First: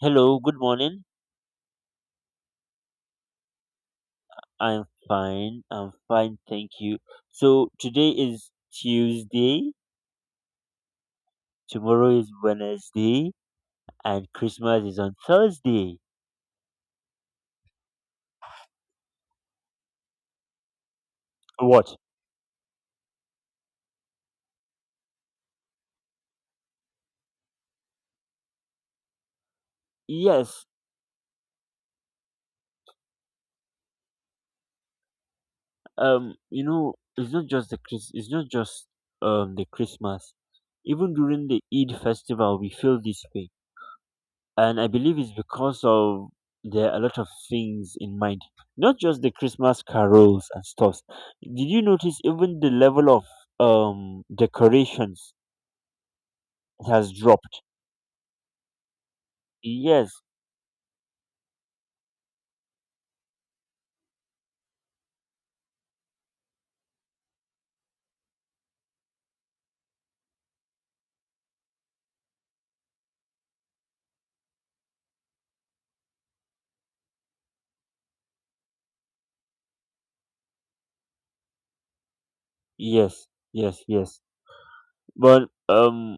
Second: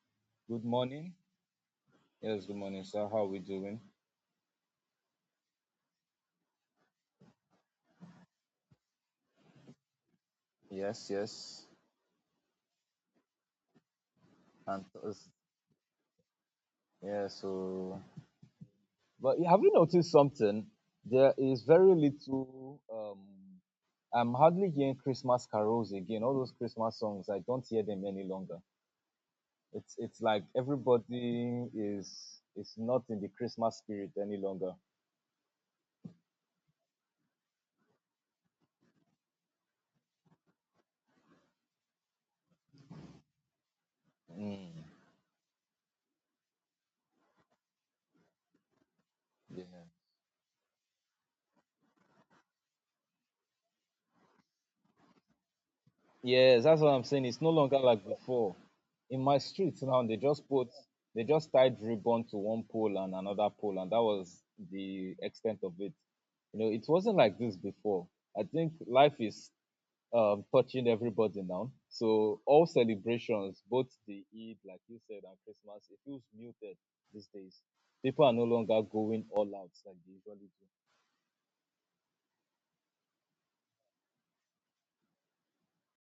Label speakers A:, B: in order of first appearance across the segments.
A: Hello, good
B: Good
A: morning.
B: morning. Yes, good morning, sir. How are we doing?
A: I'm fine. I'm fine, thank you. So today is Tuesday,
B: Yes, yes.
A: tomorrow is Wednesday, and
B: And
A: Christmas is on
B: us-
A: Thursday.
B: yeah, so but have you noticed something? There is very
A: What?
B: little. I'm hardly hearing Christmas carols again. All those Christmas songs, I don't hear them any longer. It's like
A: Yes,
B: everybody is not in the Christmas spirit any longer.
A: you know, it's not just the Chris it's not just the Christmas. Even during the Eid festival we feel this way. And
B: Mm,
A: I believe it's because of there are a lot of things in mind, not just the Christmas
B: yeah.
A: carols and stuff. Did you notice even the level of decorations
B: Yes, that's what I'm
A: has
B: saying. It's no
A: dropped?
B: longer like before. In my streets now, they
A: Yes,
B: just put, they just tied ribbon to one pole and another pole, and that was the extent of it. You know, it wasn't like this before. I think life is touching everybody now. So all celebrations, both the Eid, like you said, and Christmas, it feels muted these days. People are no longer going all out like they
A: yes, yes, yes. But um,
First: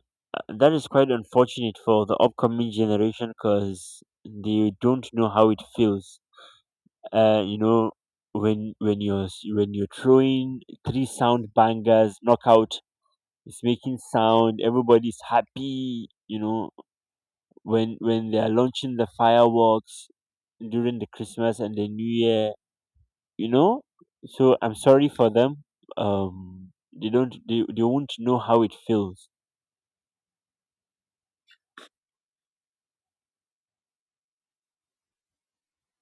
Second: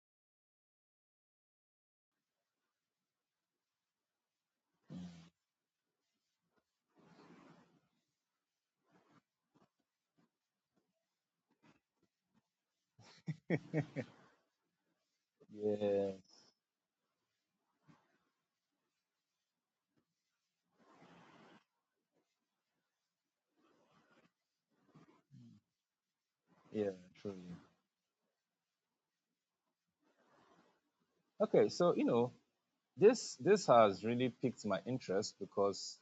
A: that is quite unfortunate for the upcoming generation because they don't know how it feels. You know, when when you're throwing three sound bangers, knockout, it's making sound, everybody's
B: usually do.
A: happy, you
B: Yes.
A: know, when they are launching the fireworks during the Christmas and the New Year, you know, so I'm sorry for them. um
B: Yeah, true.
A: they won't know how it feels.
B: Okay, so this has really piqued my interest because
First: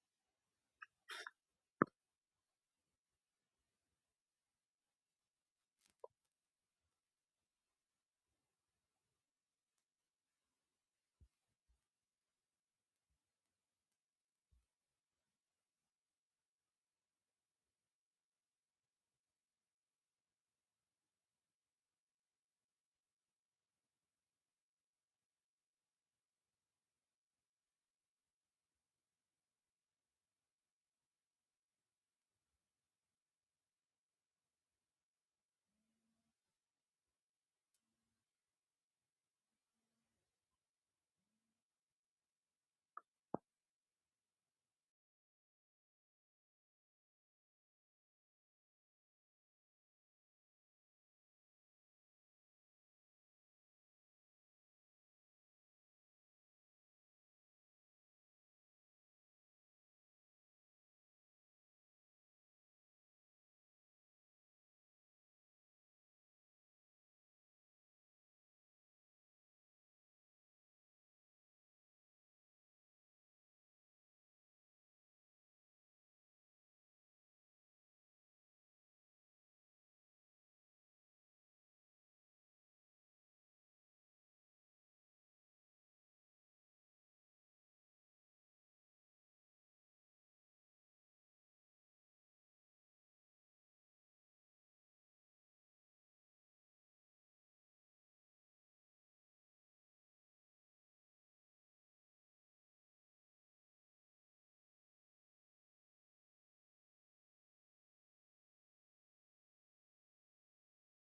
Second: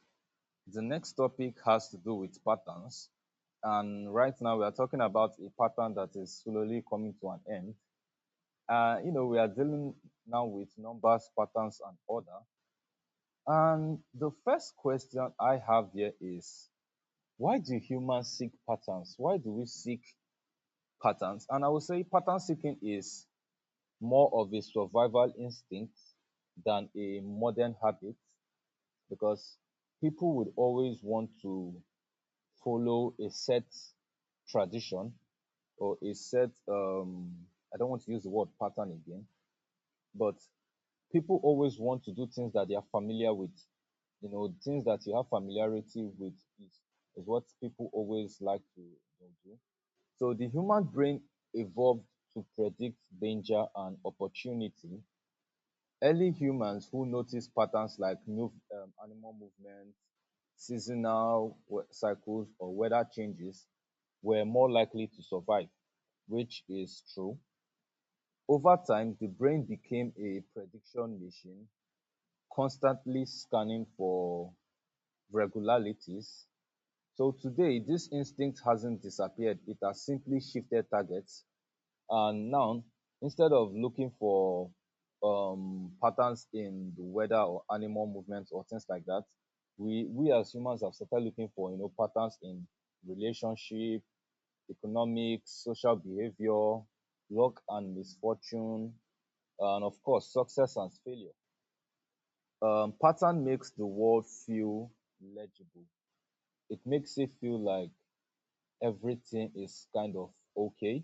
B: the next topic has to do with patterns. And right now we are talking about a pattern that is slowly coming to an end. We are dealing now with numbers, patterns, and order. And the first question I have here is, why do humans seek patterns? Why do we seek patterns? And I would say pattern seeking is more of a survival instinct than a modern habit, because people would always want to follow a set tradition, or a set I don't want to use the word pattern again, but people always want to do things that they are familiar with. You know, things that you have familiarity with is, is what people always like to do. So the human brain evolved to predict danger and opportunity. Early humans who noticed patterns, like new animal movements, seasonal cycles, or weather changes, were more likely to survive, which is true. Over time, the brain became a prediction machine, constantly scanning for regularities. So today this instinct hasn't disappeared; it has simply shifted targets. And now, instead of looking for patterns in the weather or animal movements or things like that, we as humans have started looking for, you know, patterns in relationship, economics, social behavior, luck and misfortune, and of course success and failure. Pattern makes the world feel legible. It makes it feel like everything is kind of okay.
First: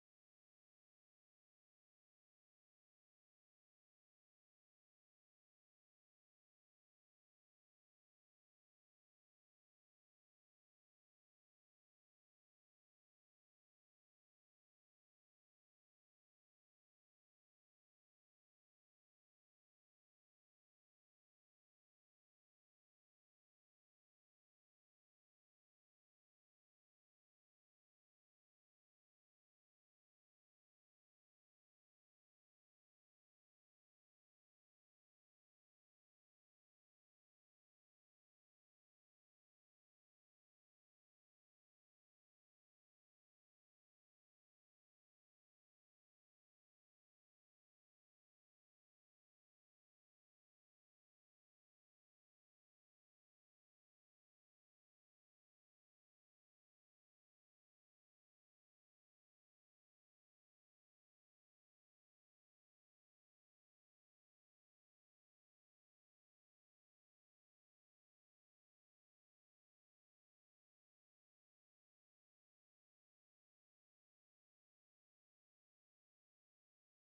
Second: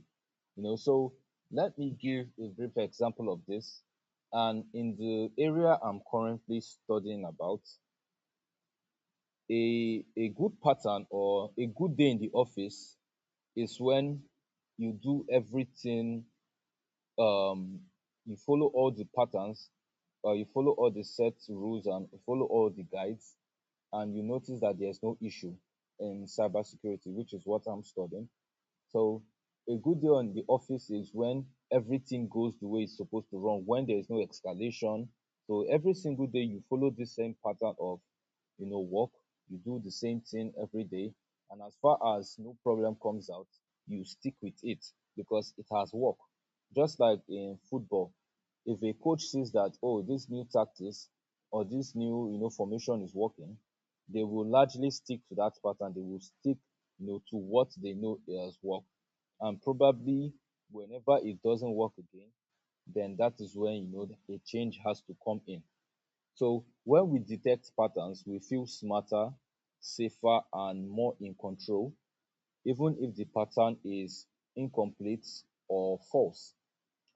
B: You know, so let me give a brief example of this. And in the area I'm currently studying about, a good pattern or a good day in the office is when you do everything, um you follow all the patterns, you follow all the set rules and follow all the guides, and you notice that there's no issue. In cybersecurity, which is what I'm studying, so a good day on the office is when everything goes the way it's supposed to run, when there is no escalation. So every single day you follow the same pattern of, you know, work. You do the same thing every day. And as far as no problem comes out, you stick with it because it has worked. Just like in football, if a coach sees that, oh, this new tactics or this new, you know, formation is working, they will largely stick to that pattern. They will stick, you know, to what they know has worked. And probably, whenever it doesn't work again, then that is when, you know, a change has to come in. So when we detect patterns, we feel smarter, safer, and more in control, even if the pattern is incomplete or false.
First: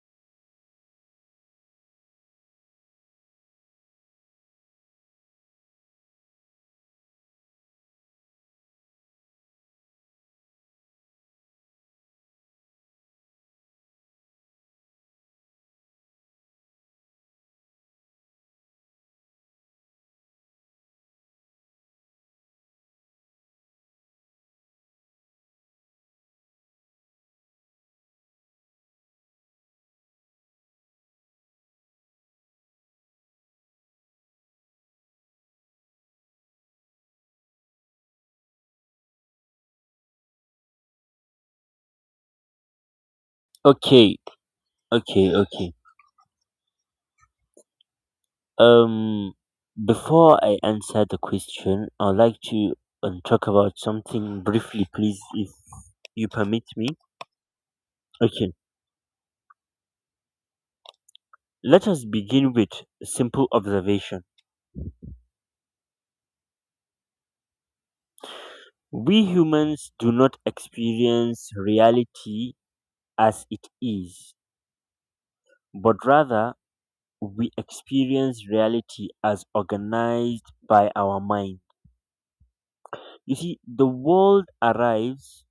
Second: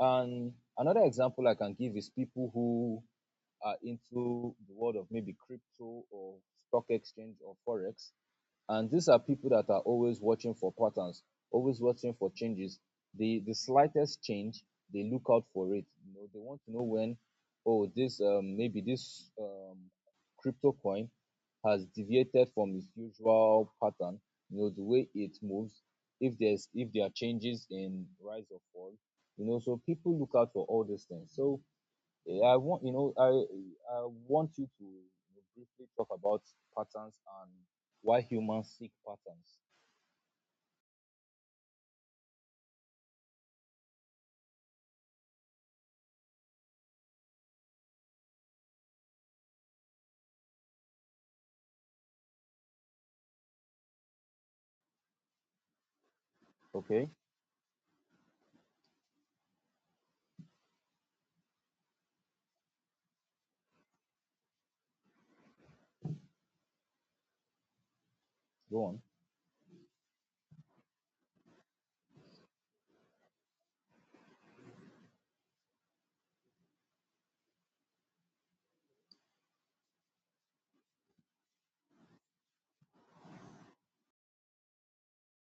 B: And another example I can give is people who are into the world of maybe crypto or stock exchange or forex. And these are people that are always watching for patterns, always watching for changes. The slightest change, they look out for it. You know, they want to know when, oh, this maybe this crypto coin has deviated from its usual pattern. You know, the way it moves. If there's if there are changes in rise or fall, you know, so people look out for all these things. So eh, i want you know i I want you to, briefly talk about patterns and why humans seek patterns.
A: Okay, okay, okay. um before I answer the question, I'd like to talk about something briefly, please, if you permit me.
B: Okay,
A: Okay, let us begin with a simple observation.
B: go on.
A: We humans do not experience reality as it is, but rather we experience reality as organized by our mind. You see, the world arrives,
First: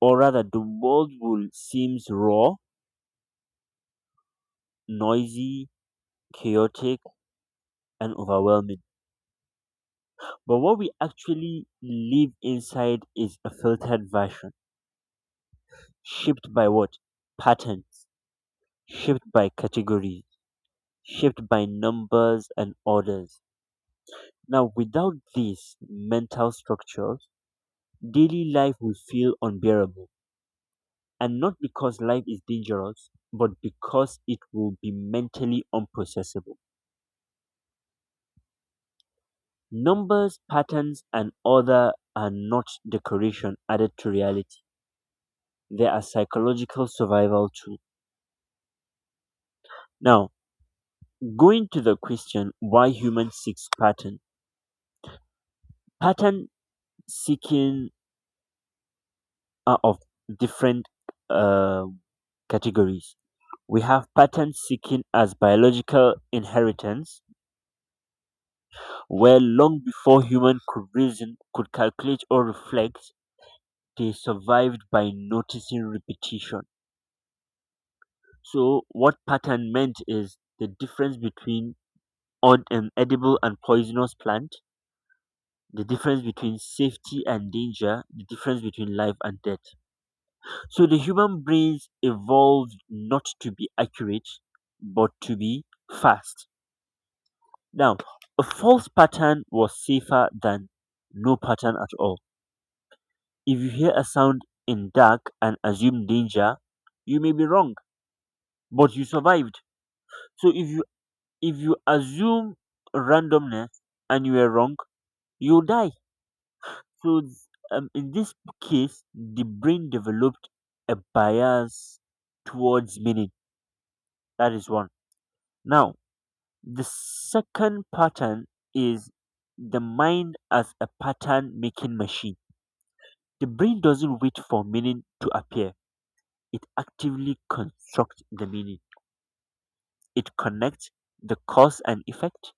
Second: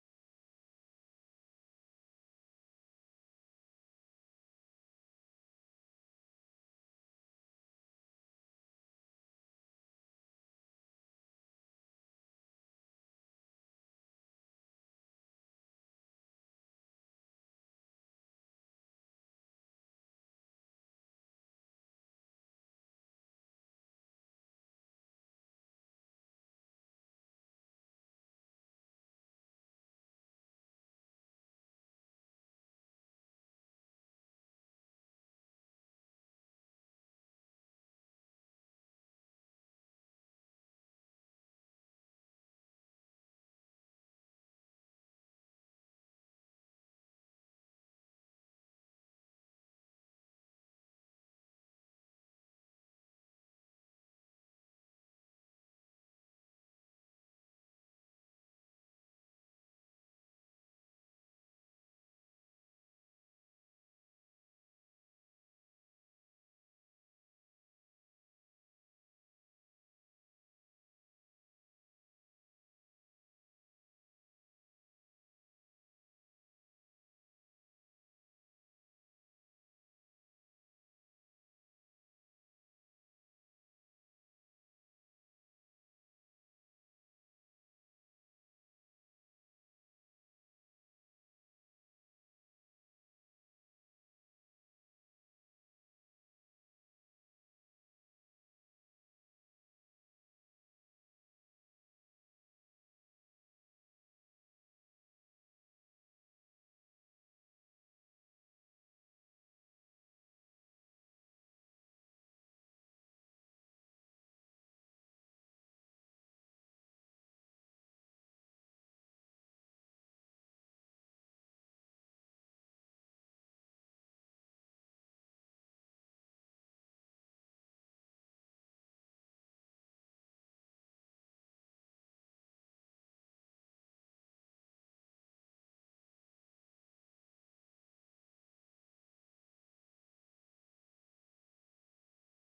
A: or rather, the world will seems raw, noisy, chaotic, and overwhelming. But what we actually live inside is a filtered version, shaped by what? Patterns, shaped by categories, shaped by numbers and orders. Now, without these mental structures, daily life will feel unbearable. And not because life is dangerous, but because it will be mentally unprocessable. Numbers, patterns, and order are not decoration added to reality. They are psychological survival tools. Now, going to the question, why humans seek pattern. Pattern seeking are of different uh, categories. We have pattern seeking as biological inheritance, where long before human could reason, could calculate, or reflect, they survived by noticing repetition. So what pattern meant is the difference between odd and edible and poisonous plant, the difference between safety and danger, the difference between life and death. So the human brains evolved not to be accurate, but to be fast. Now, a false pattern was safer than no pattern at all. If you hear a sound in dark and assume danger, you may be wrong, but you survived. So if you assume randomness and you were wrong, you die. So th- in this case, the brain developed a bias towards meaning. That is one. Now, the second pattern is the mind as a pattern making machine. The brain doesn't wait for meaning to appear, it actively constructs the meaning. It connects the cause and effect,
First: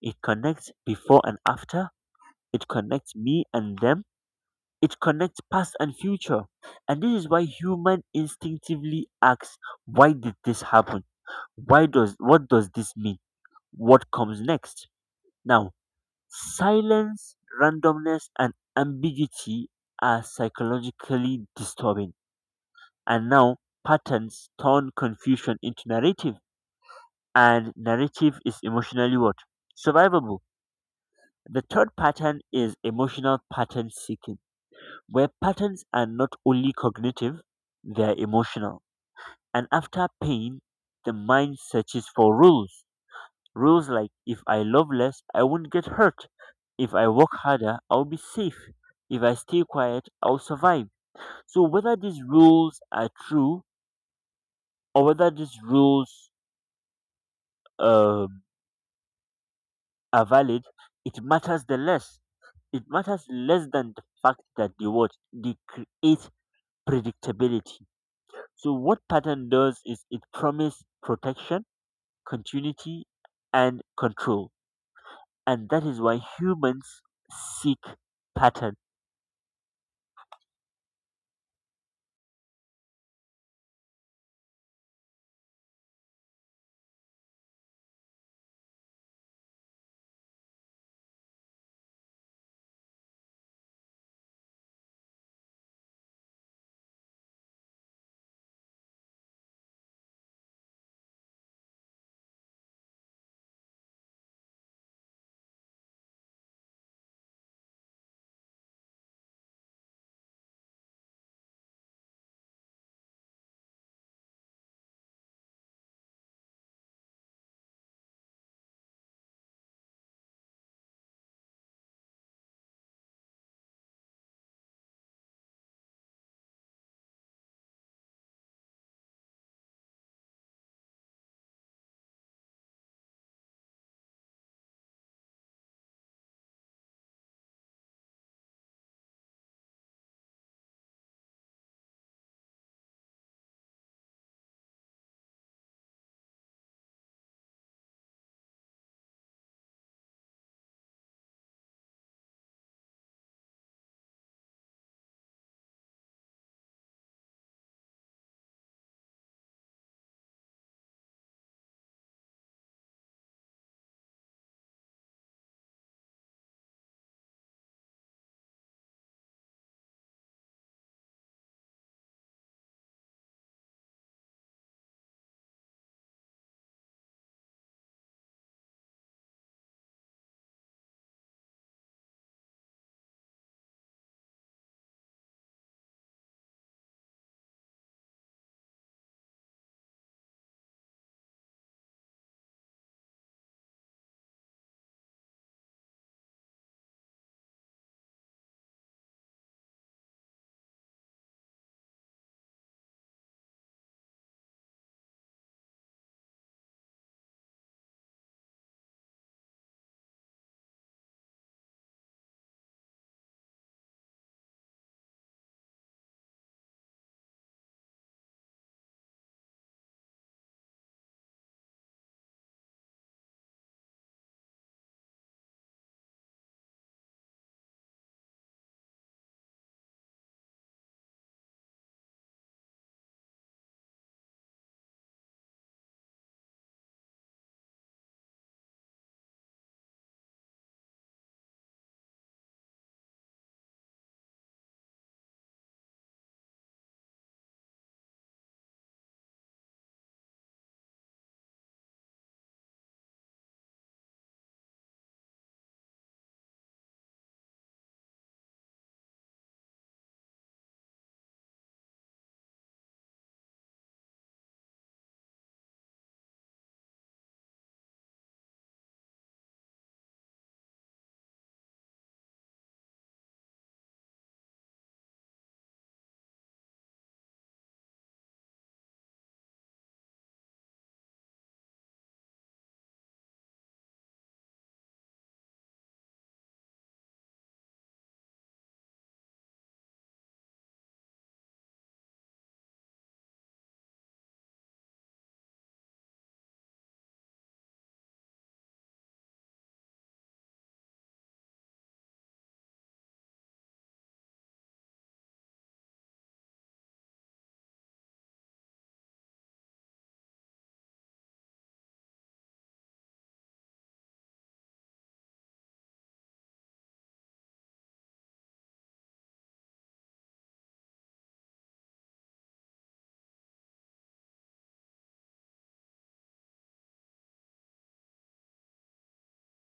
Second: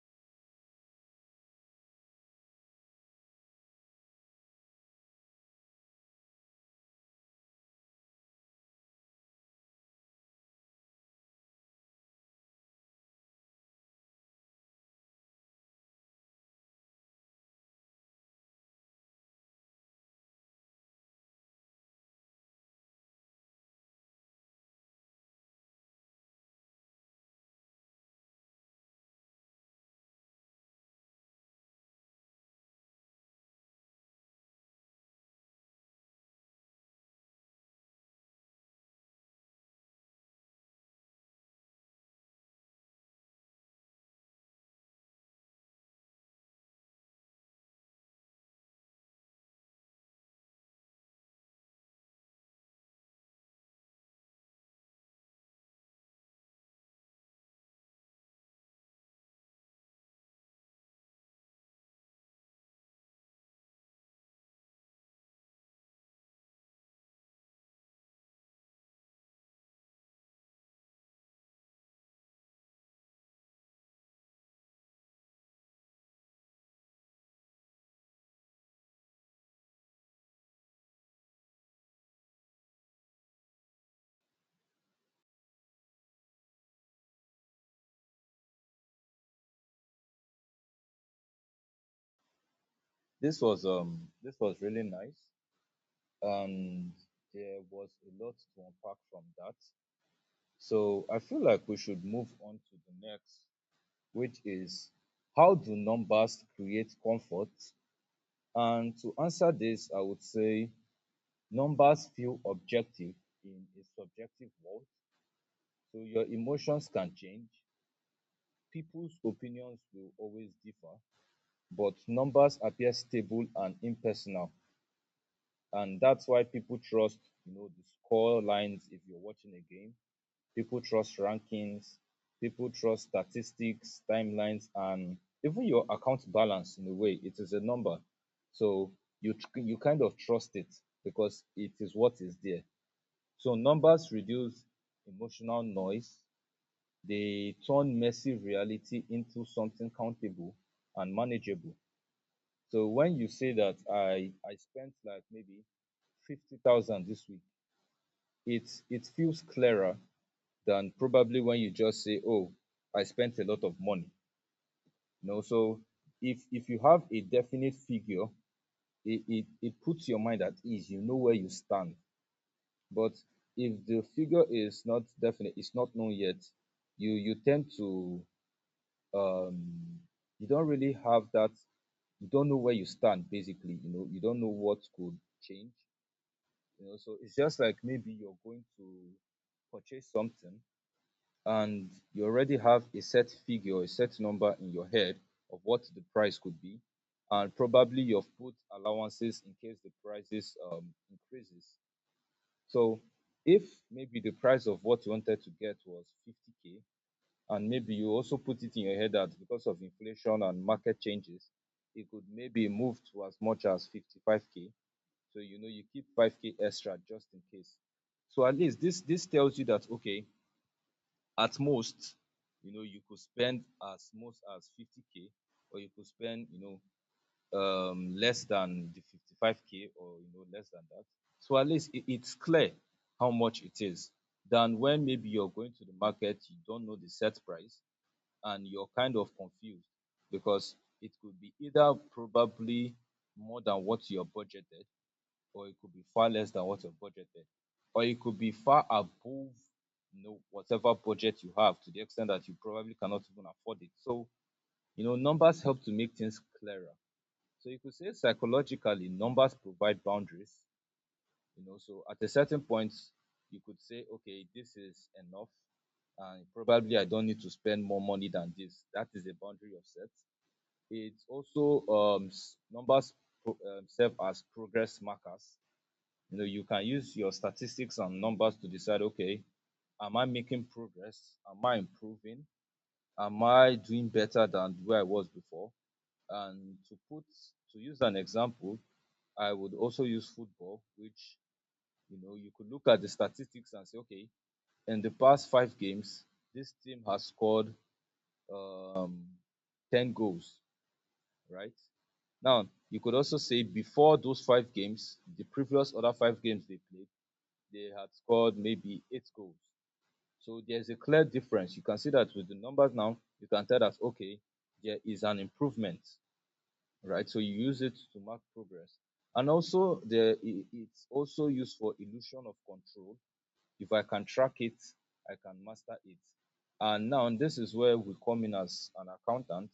A: it connects before and after, it connects me and them, it connects past and future. And this is why human instinctively asks, why did this happen? Why does what does this mean? What comes next? Now, silence, randomness and ambiguity are psychologically disturbing. And now patterns turn confusion into narrative, and narrative is emotionally what? Survivable. The third pattern is emotional pattern seeking, where patterns are not only cognitive, they are emotional. And after pain, the mind searches for rules. Rules like if I love less, I won't get hurt. If I work harder, I'll be safe. If I stay quiet, I'll survive. So whether these rules are true or whether these rules um, are valid, it matters the less. It matters less than the fact that they what they create predictability. So what pattern does is it promises protection, continuity, and control, and that is why humans seek pattern.
B: This was really nice, and there was a lot to unpack from that. So I feel like we should move on to the next, which is, how do numbers create comfort? And to answer this, I would say numbers feel objective in a subjective world, so your emotions can change. People's opinions will always differ, but numbers appear stable and impersonal. And that's why people trust, you know, the score lines if you're watching a game. People trust rankings, people trust statistics, timelines, and even your account balance. In a way, it is a number. So you you kind of trust it because it is what is there. So numbers reduce emotional noise. They turn messy reality into something countable and manageable. So when you say that I spent like maybe 50,000 this week, it feels clearer than probably when you just say, oh, I spent a lot of money. You know, so if you have a definite figure, it puts your mind at ease. You know where you stand. But if the figure is not definite, it's not known yet, you tend to, um you don't really have that. You don't know where you stand, basically. You know, you don't know what could change. You know, so it's just like maybe you're going to purchase something, and you already have a set figure, a set number in your head of what the price could be. And probably you've put allowances in case the prices increases. So if maybe the price of what you wanted to get was 50K, and maybe you also put it in your head that, because of inflation and market changes, it could maybe move to as much as 55K. So you know, you keep 5K extra just in case. So at least this tells you that, okay, at most, you know, you could spend as much as 50K, or you could spend, you know, less than the 55K, or you know, less than that. So at least it's clear how much it is, than when maybe you're going to the market, you don't know the set price, and you're kind of confused because it could be either probably more than what you're budgeted, or it could be far less than what you're budgeted, or it could be far above, you know, whatever budget you have, to the extent that you probably cannot even afford it. So, you know, numbers help to make things clearer. So you could say psychologically, numbers provide boundaries. You know, so at a certain point, you could say, okay, this is enough, and probably I don't need to spend more money than this. That is a boundary of set. It's also, numbers serve as progress markers. You know, you can use your statistics and numbers to decide, okay, am I making progress? Am I improving? Am I doing better than where I was before? And to put, to use an example, I would also use football, which, you know, you could look at the statistics and say, okay, in the past five games, this team has scored uh, 10 goals, right? Now you could also say, before those five games, the previous other five games they played, they had scored maybe eight goals. So there's a clear difference. You can see that with the numbers now, you can tell that, okay, there is an improvement, right? So you use it to mark progress. And also, the, it's also used for illusion of control. If I can track it, I can master it. And now this is where we come in as an accountant,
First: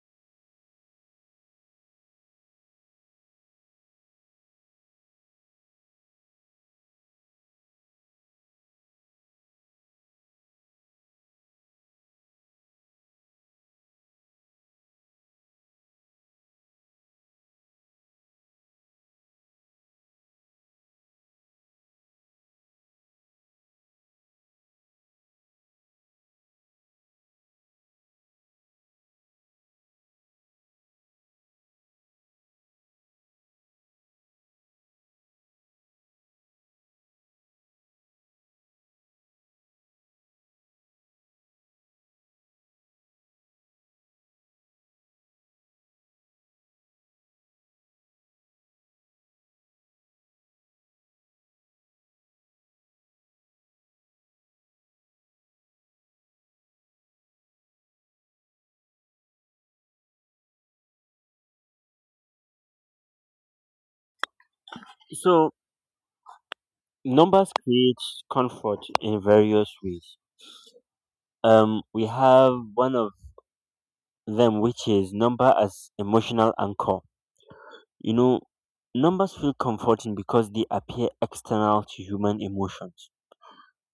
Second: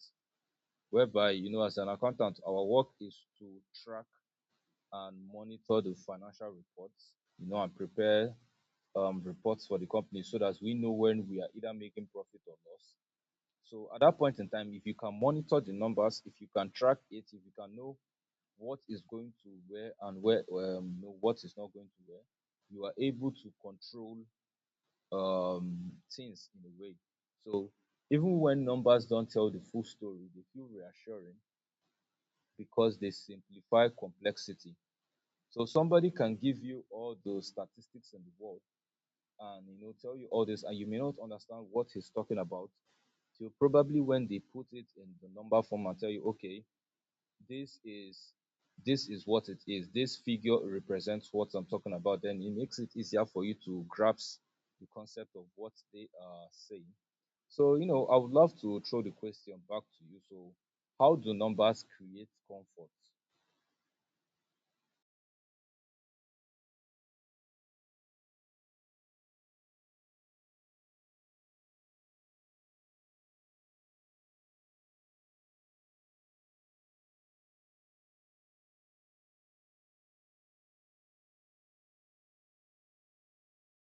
B: whereby, you know, as an accountant, our work is to track and monitor the financial reports, you know, and prepare reports for the company so that we know when we are either making profit or loss. So at that point in time, if you can monitor the numbers, if you can track it, if you can know what is going to where, and where, what is not going to where, you are able to control things in a way. So even when numbers don't tell the full story, they feel reassuring because they simplify complexity. So somebody can give you all the statistics in the world and, you know, tell you all this, and you may not understand what he's talking about. So probably when they put it in the number form and tell you, okay, this is this is what it is. This figure represents what I'm talking about. Then it makes it easier for you to grasp the concept of what they are saying. So, I would love to throw the question back to you. So, how do numbers create comfort?
A: So numbers create comfort in various ways. We have one of them which is number as emotional anchor. You know, numbers feel comforting because they appear external to human emotions.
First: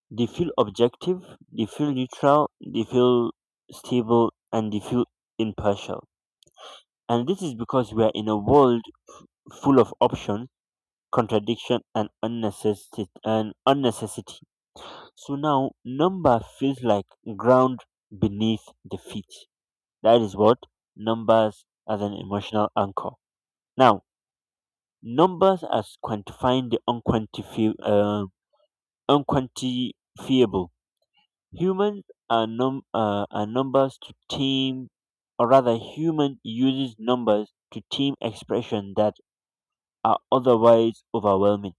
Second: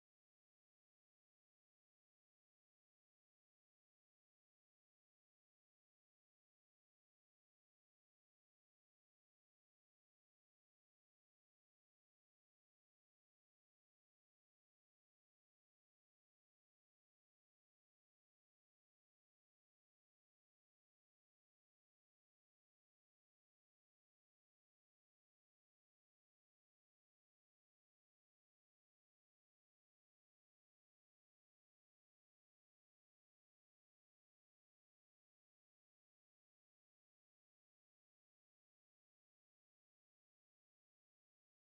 A: They feel objective, they feel neutral, they feel stable, and they feel impartial. And this is because we are in a world full of option, contradiction, and unnecessity. And unnecessity. So now, number feels like ground beneath the feet. That is what, numbers as an emotional anchor. Now, numbers as quantifying the unquantifiable. Humans are numbers to team, or rather, human uses numbers to team expression that are otherwise overwhelming,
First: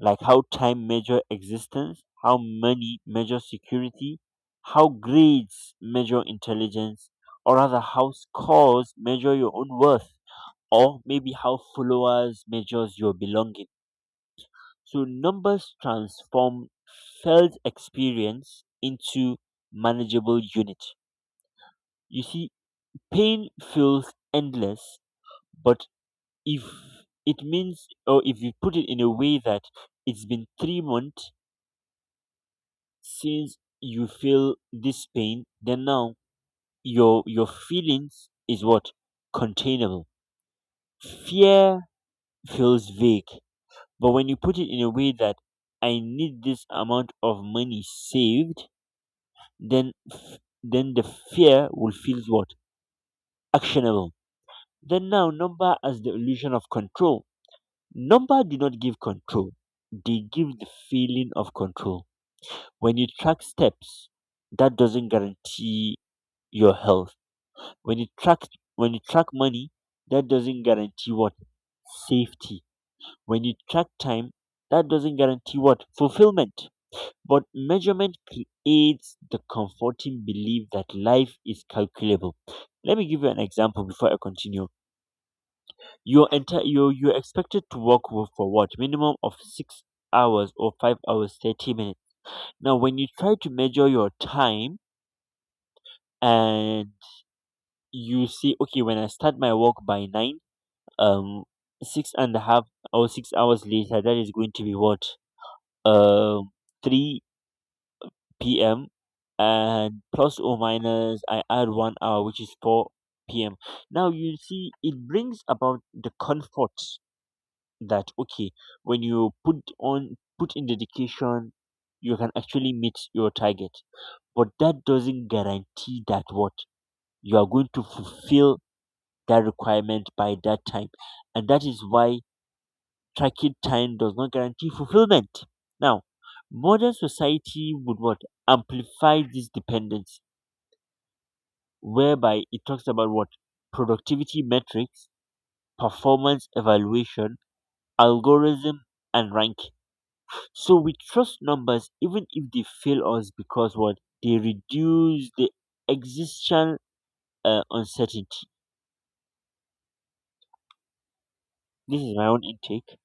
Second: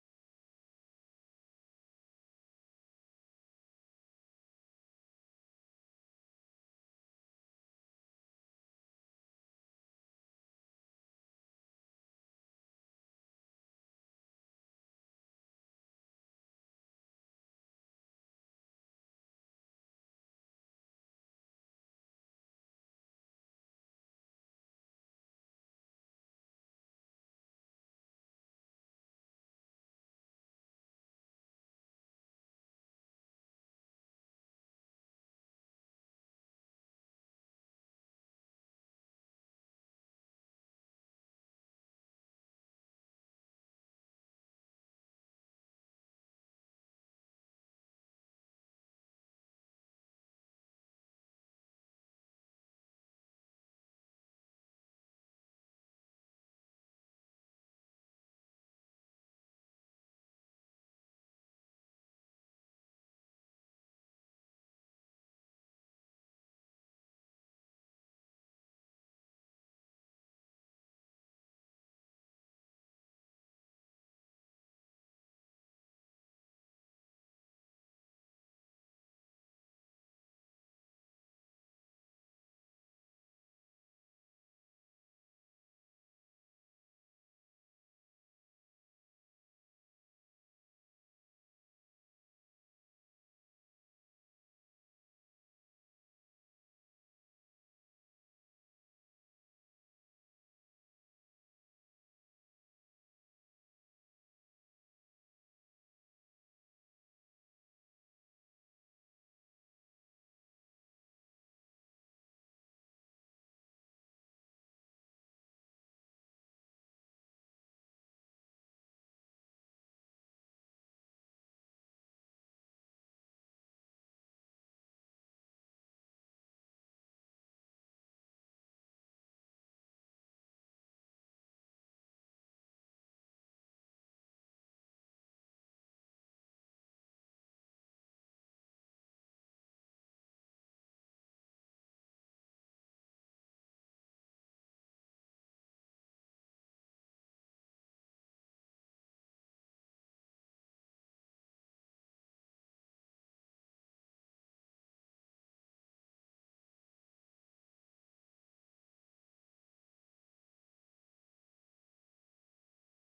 A: like how time measure existence, how money measure security, how grades measure intelligence, or rather, how scores measure your own worth, or maybe how followers measures your belonging. So numbers transform felt experience into manageable unit. You see, pain feels endless, but if it means, or if you put it in a way that it's been 3 months since you feel this pain, then now your feelings is what containable. Fear feels vague, but when you put it in a way that I need this amount of money saved, then then the fear will feel what actionable. Then now number as the illusion of control. Number do not give control, they give the feeling of control. When you track steps, that doesn't guarantee your health. When you track money, that doesn't guarantee what, safety. When you track time, that doesn't guarantee what, fulfillment. But measurement creates the comforting belief that life is calculable. Let me give you an example before I continue. You you're expected to work for what minimum of 6 hours or 5 hours 30 minutes. Now, when you try to measure your time and you see, okay, when I start my work by 9, um, six and a half or 6 hours later, that is going to be what, um three p.m. and plus or minus I add 1 hour, which is 4 p.m. Now you see, it brings about the comfort that okay, when you put in dedication, you can actually meet your target. But that doesn't guarantee that what, you are going to fulfill that requirement by that time, and that is why tracking time does not guarantee fulfillment. Now, modern society would what, amplify this dependency whereby it talks about what, productivity metrics, performance evaluation, algorithm, and ranking. So we trust numbers even if they fail us because what, they reduce the existential uncertainty. This is my own intake,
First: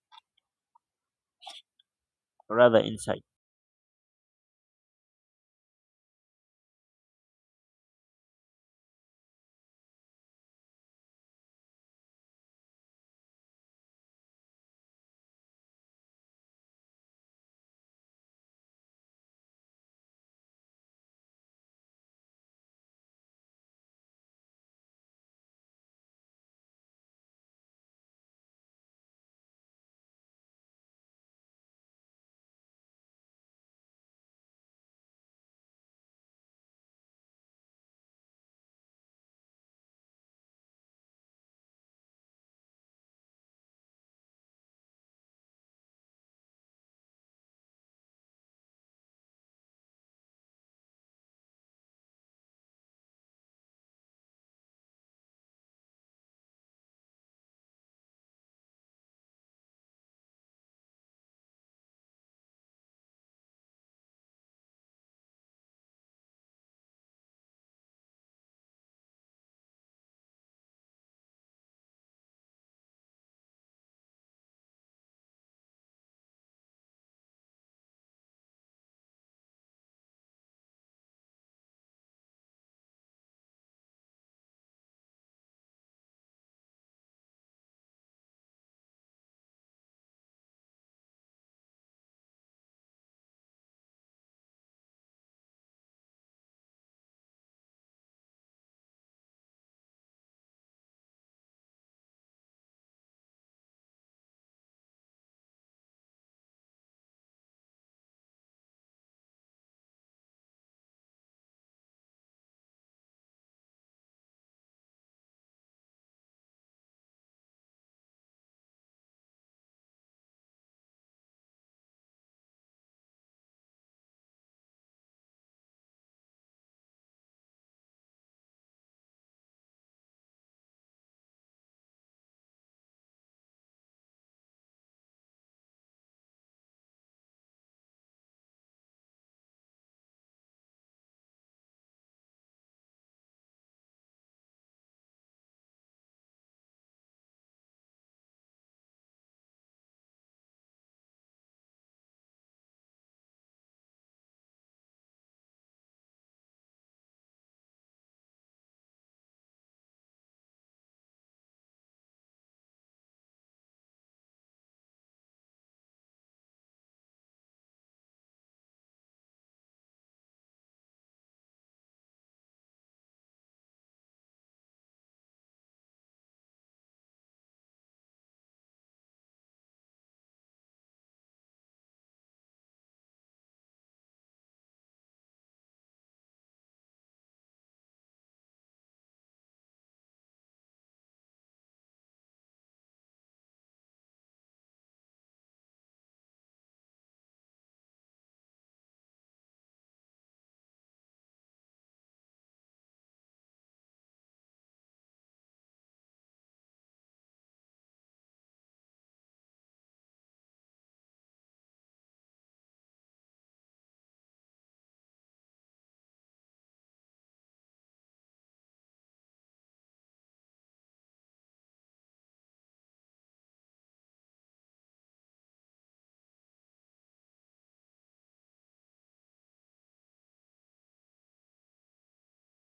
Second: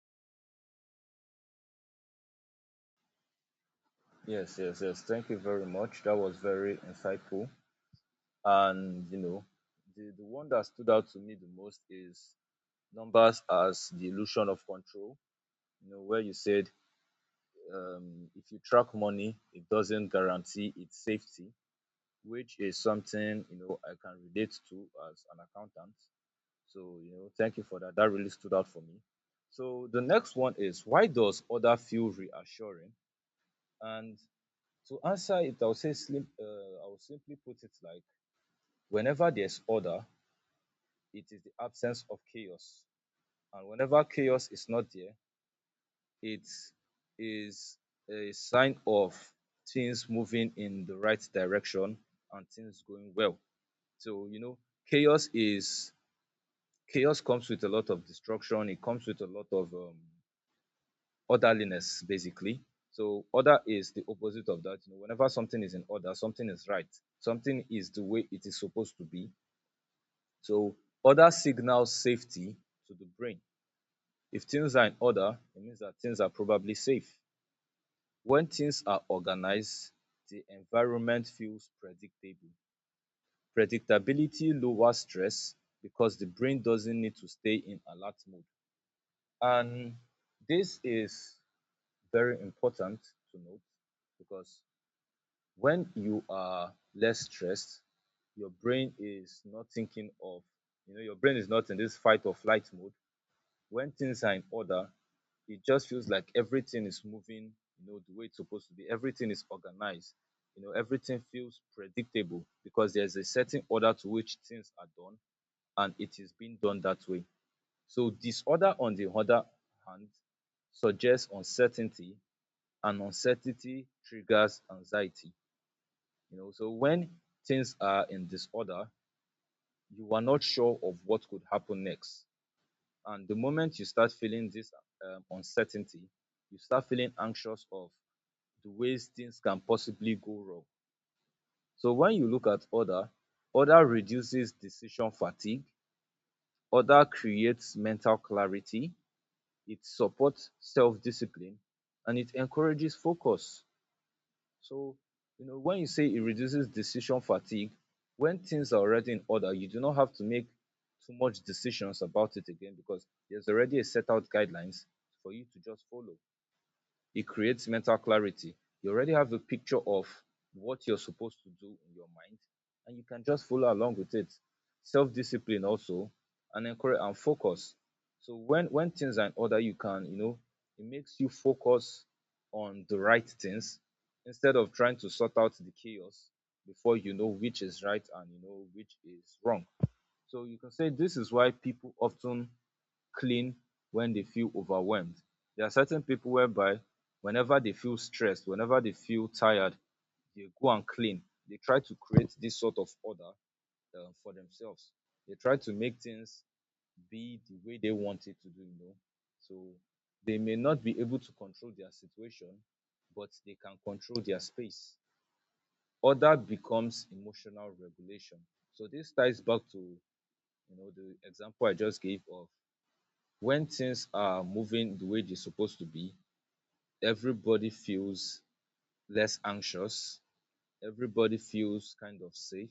A: rather insight.
B: Yes, yes, yes. Thank you very much. That was very insightful. And, the one that stood out to me the most is numbers as the illusion of control. You know, where you said if you track money, it doesn't guarantee its safety, which is something, I can relate to as an accountant. So, thank you for that. That really stood out for me. So, the next one is why does order feel reassuring? And to answer it, I'll say, I'll simply put it like, whenever there's order, it is the absence of chaos. And whenever chaos is not there, it is a sign of things moving in the right direction and things going well. So, chaos is chaos comes with a lot of destruction, it comes with a lot of orderliness basically. So order is the opposite of that. You know, whenever something is in order, something is right, something is the way it is supposed to be. So order signals safety to the brain. If things are in order, it means that things are probably safe. When things are organized, the environment feels predictable. Predictability lowers stress because the brain doesn't need to stay in alert mode. And this is very important to note, because when you are less stressed, your brain is not thinking of, your brain is not in this fight or flight mode. When things are in order, it just feels like everything is moving, the way it's supposed to be. Everything is organized. Everything feels predictable because there's a certain order to which things are done, and it is being done that way. So disorder, on the other hand, suggests uncertainty, and uncertainty triggers anxiety. So when things are in disorder, you are not sure of what could happen next. And the moment you start feeling this uncertainty, you start feeling anxious of the ways things can possibly go wrong. So when you look at order, order reduces decision fatigue, order creates mental clarity, it supports self-discipline, and it encourages focus. So, when you say it reduces decision fatigue, when things are already in order, you do not have to make too much decisions about it again, because there's already a set out guidelines for you to just follow. It creates mental clarity. You already have a picture of what you're supposed to do in your mind, and you can just follow along with it. Self discipline also, and encourage and focus. So when things are in order, you can it makes you focus on the right things instead of trying to sort out the chaos before you know which is right and you know which is wrong. So you can say this is why people often clean when they feel overwhelmed. There are certain people whereby, whenever they feel stressed, whenever they feel tired, they go and clean. They try to create this sort of order for themselves. They try to make things be the way they want it to be. So they may not be able to control their situation, but they can control their space. Order becomes emotional regulation. So this ties back to the example I just gave of when things are moving the way they're supposed to be. Everybody feels less anxious. Everybody feels kind of safe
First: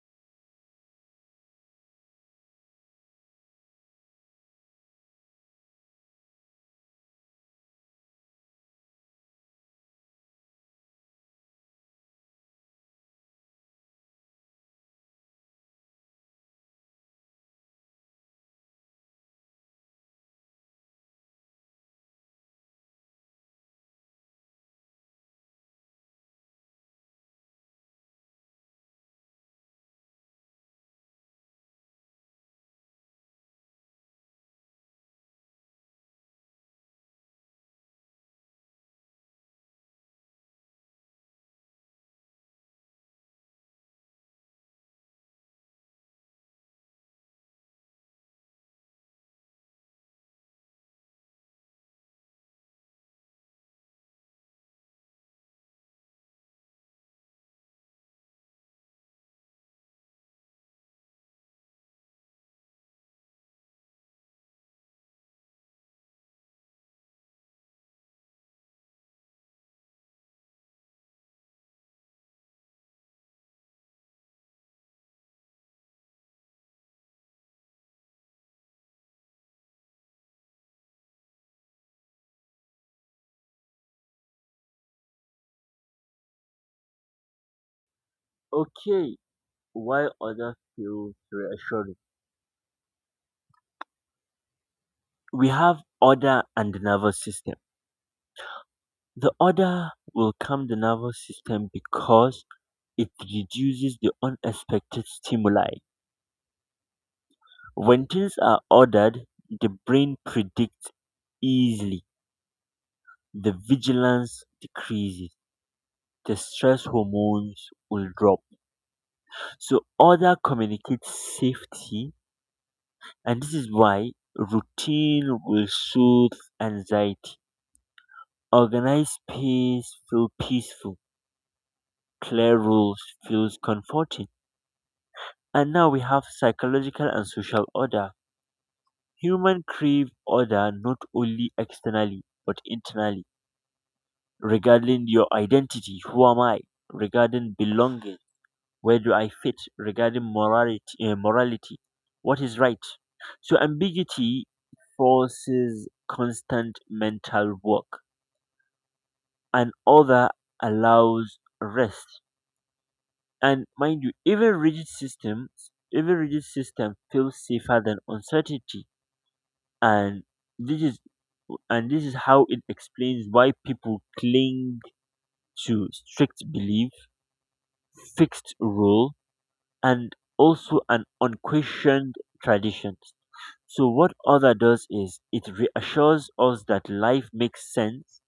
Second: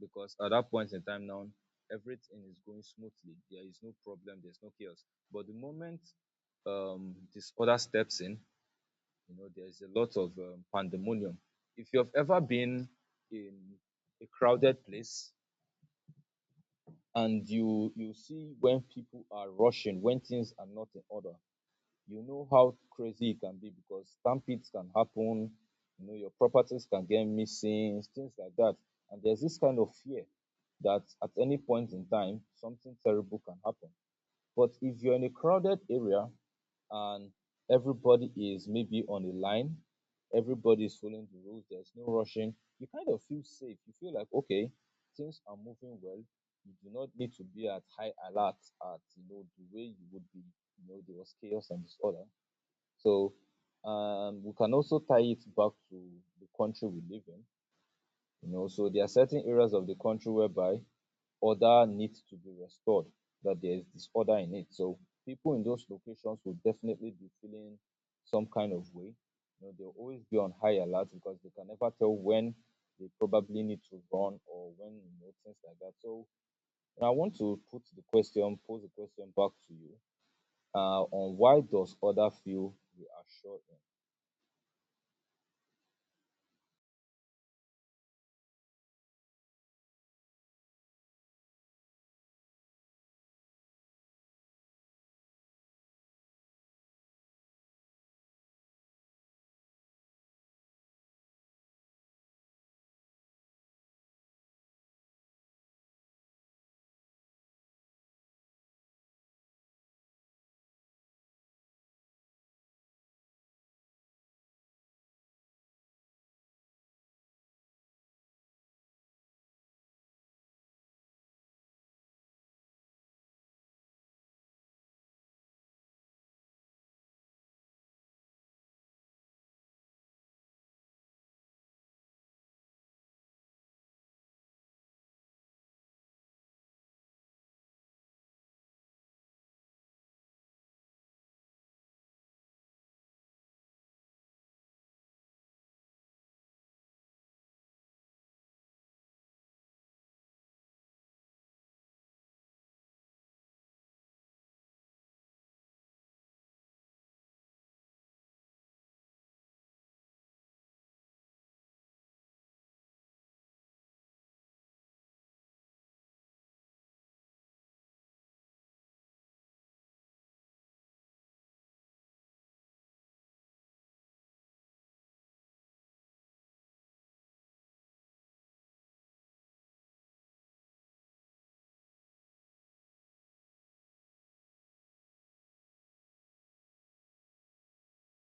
B: because at that point in time now, everything is going smoothly. There is no problem. There's no chaos. But the moment disorder steps in, there's a lot of pandemonium. If you have ever been in a crowded place and you see, when people are rushing, when things are not in order, you know how crazy it can be, because stampedes can happen. Your properties can get missing, things like that, and there's this kind of fear that at any point in time something terrible can happen. But if you're in a crowded area, and everybody is maybe on a line, everybody is following the rules, there's no rushing, you kind of feel safe. You feel like, okay, things are moving well. You do not need to be at high alert at the way you would be there was chaos and disorder. So we can also tie it back to the country we live in. So there are certain areas of the country whereby order needs to be restored, that there is disorder in it. So people in those locations will definitely be feeling some kind of way. They'll always be on high alert, because they can never tell when they probably need to run, or when things like that. So I want to put the question, pose the question back to you, on why does order feel reassuring?
A: Okay, why other feels reassuring? We have order and the nervous system. The order will calm the nervous system because it reduces the unexpected stimuli. When things are ordered, the brain predicts easily. The vigilance decreases. The stress hormones will drop. So order communicates safety, and this is why routine will soothe anxiety. Organized space feel peaceful. Clear rules feels comforting. And now we have psychological and social order. Human crave order not only externally but internally, regarding your identity, who am I, regarding belonging, where do I fit, regarding morality, morality, what is right. So ambiguity forces constant mental work, and other allows rest, and mind you, even rigid systems, even rigid system feels safer than uncertainty, and this is and this is how it explains why people cling to strict belief, fixed rule, and also an unquestioned tradition. So what other does is it reassures us that life makes sense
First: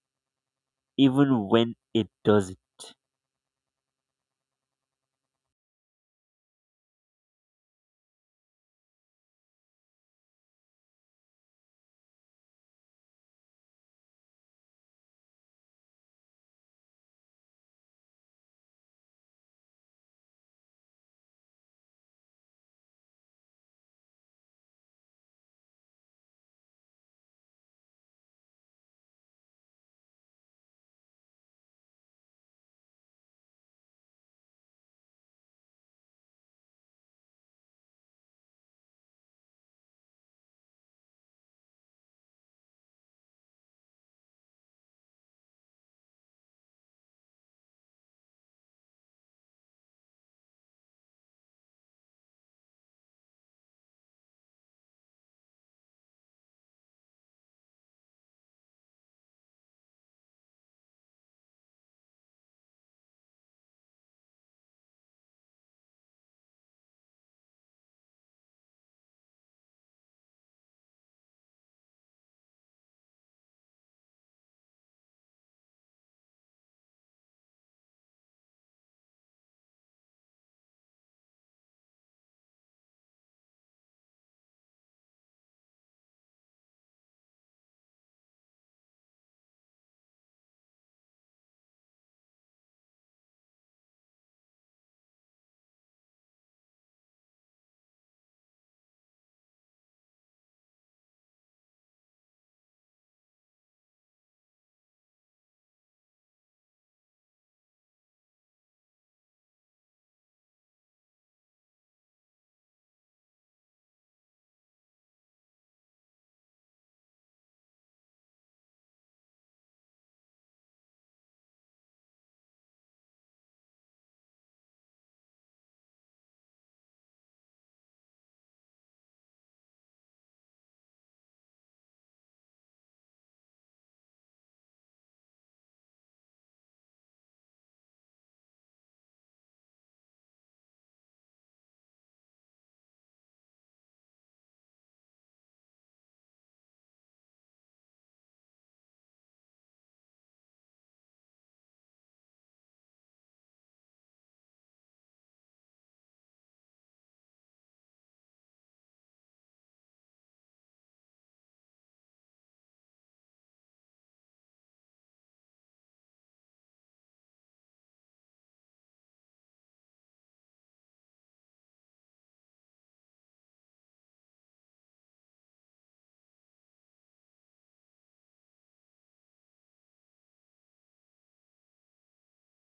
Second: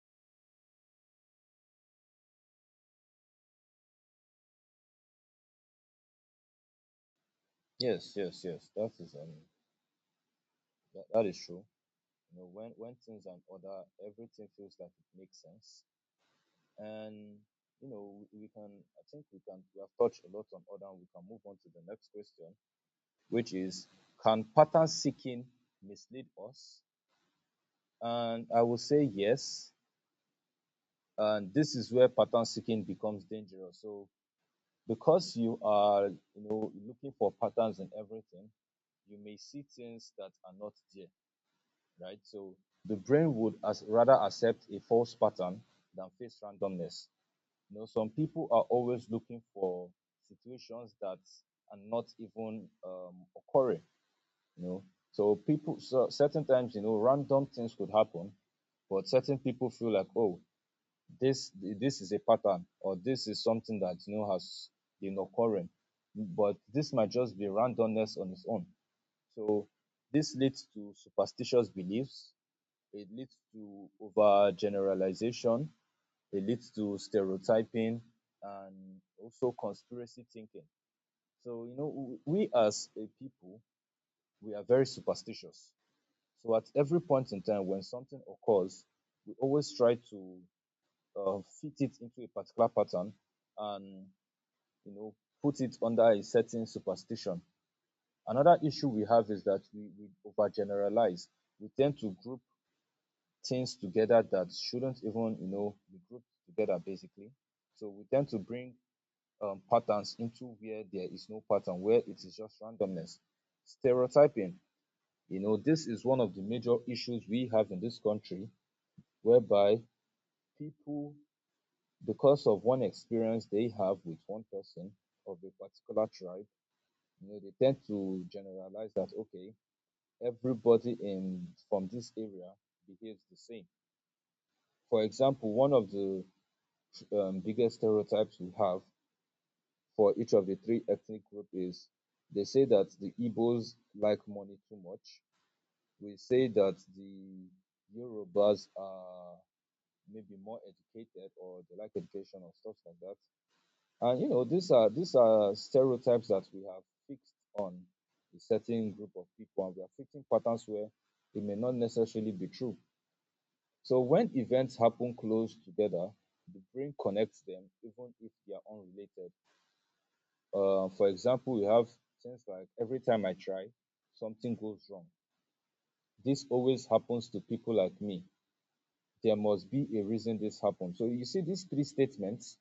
A: even when it doesn't.
B: Yes, yes, yes. That is that, that is true. You know, when things are in order, everything feels like it makes sense. And we can I think we can we have touched a lot on order, and we can move on to the next question, which is, can pattern seeking mislead us? And I will say yes. And this is where pattern seeking becomes dangerous. So because you are, looking for patterns in everything, you may see things that are not there, right? So the brain would as rather accept a false pattern than face randomness. Some people are always looking for situations that are not even occurring. You know, so certain times random things could happen, but certain people feel like, oh, this this is a pattern, or this is something that has been occurring, but this might just be randomness on its own. So this leads to superstitious beliefs, it leads to overgeneralization. It leads to stereotyping, and also conspiracy thinking. So, we as a people, we are very superstitious. So, at every point in time when something occurs, we always try to fit it into a particular pattern and, you know, put it under a certain superstition. Another issue we have is that we overgeneralize. We tend to group things together that shouldn't even be grouped together basically. So we tend to bring patterns into where there is no pattern, where it is just randomness. Stereotyping, this is one of the major issues we have in this country, whereby people, because of one experience they have with one person of a particular tribe, they tend to generalize that, okay, everybody in from this area behaves the same. For example, one of the biggest stereotypes we have for each of the three ethnic group is, they say that the Igbos like money too much. We say that the Yorubas are maybe more educated, or they like education or stuff like that. And these are stereotypes that we have fixed on a certain group of people, and we are fixing patterns where it may not necessarily be true. So when events happen close together, the brain connects them even if they are unrelated. For example, we have things like, every time I try, something goes wrong. This always happens to people like me. There must be a reason this happened. So you see these three statements.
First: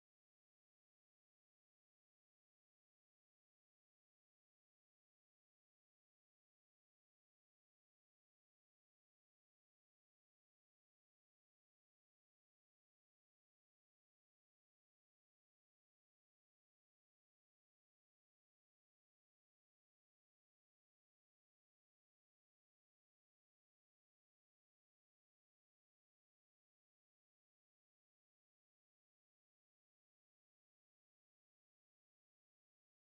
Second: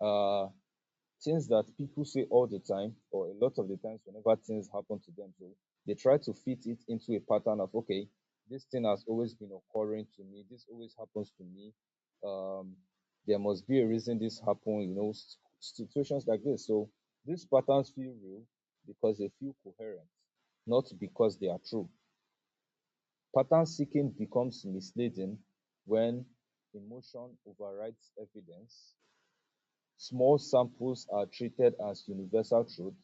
B: Uh, Things that people say all the time, or a lot of the times, whenever things happen to them. So they try to fit it into a pattern of, okay, this thing has always been occurring to me, this always happens to me, um there must be a reason this happened. Situations like this. So these patterns feel real because they feel coherent, not because they are true. Pattern seeking becomes misleading when emotion overrides evidence. Small samples are treated as universal truth,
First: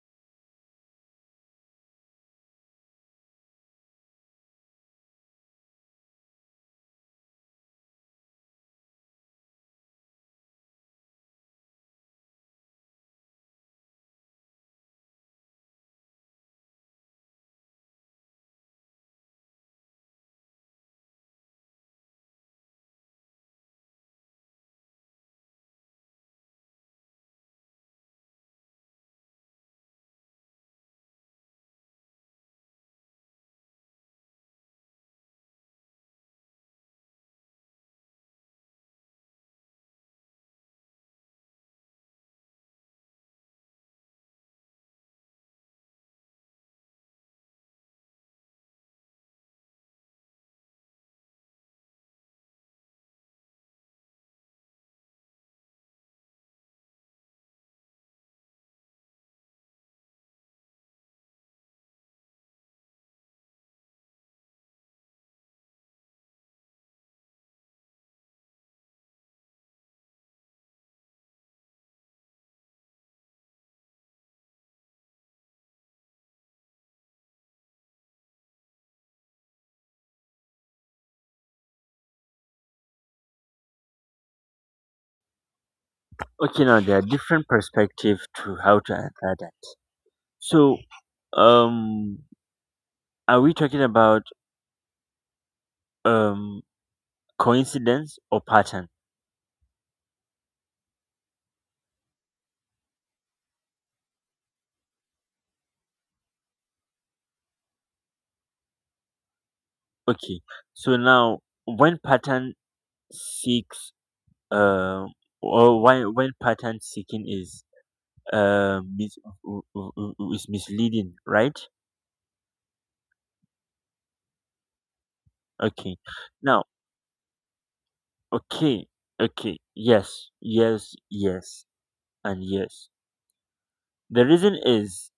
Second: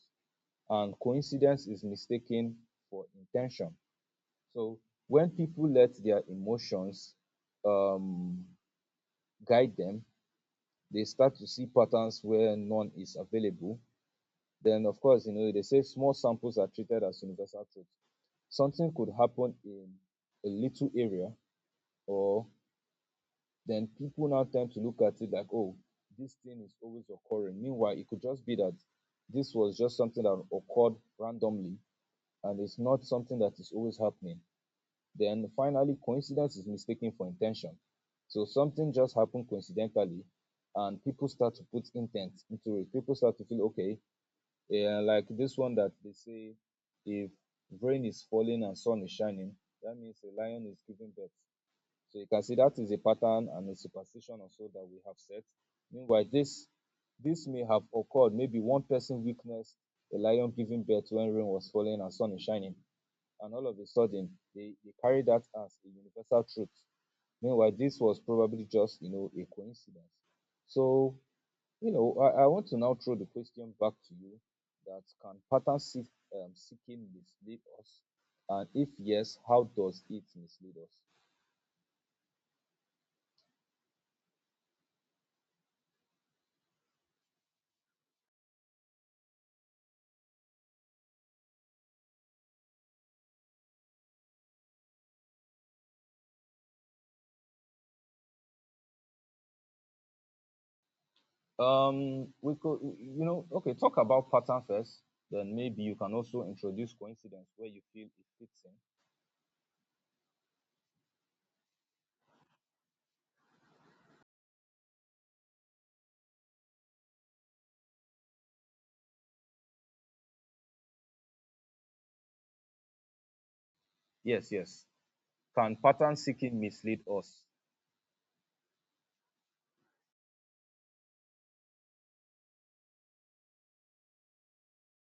B: and coincidence is mistaken for intention. So when people let their emotions um, guide them, they start to see patterns where none is available. Then, of course, they say small samples are treated as universal truth. Something could happen in a little area, or then people now tend to look at it like, oh, this thing is always occurring. Meanwhile, it could just be that this was just something that occurred randomly, and it's not something that is always happening. Then finally, coincidence is mistaken for intention. So something just happened coincidentally, and people start to put intent into it. People start to feel, okay, yeah, like this one that they say, if rain is falling and sun is shining, that means a lion is giving birth. So you can see that is a pattern, and a superstition also, that we have set. Meanwhile, this may have occurred. Maybe one person witnessed a lion giving birth when rain was falling and sun is shining, and all of a sudden they carry that as a universal truth. Meanwhile, this was probably just a coincidence. So I want to now throw the question back to you that can pattern seeking mislead us? And if yes, how does it mislead us?
A: Okay, now there are different perspectives to how to answer that. So um are we talking about um coincidence or pattern?
B: We could, you know, okay, talk about pattern first, then maybe you can also introduce coincidence where you feel it fits in.
A: Okay. So now when pattern seeks uh or why when pattern seeking is uh mis- is misleading, right?
B: Yes, yes. Can
A: Okay,
B: pattern seeking
A: now,
B: mislead us?
A: okay, okay, yes, yes, yes, and yes, the reason is,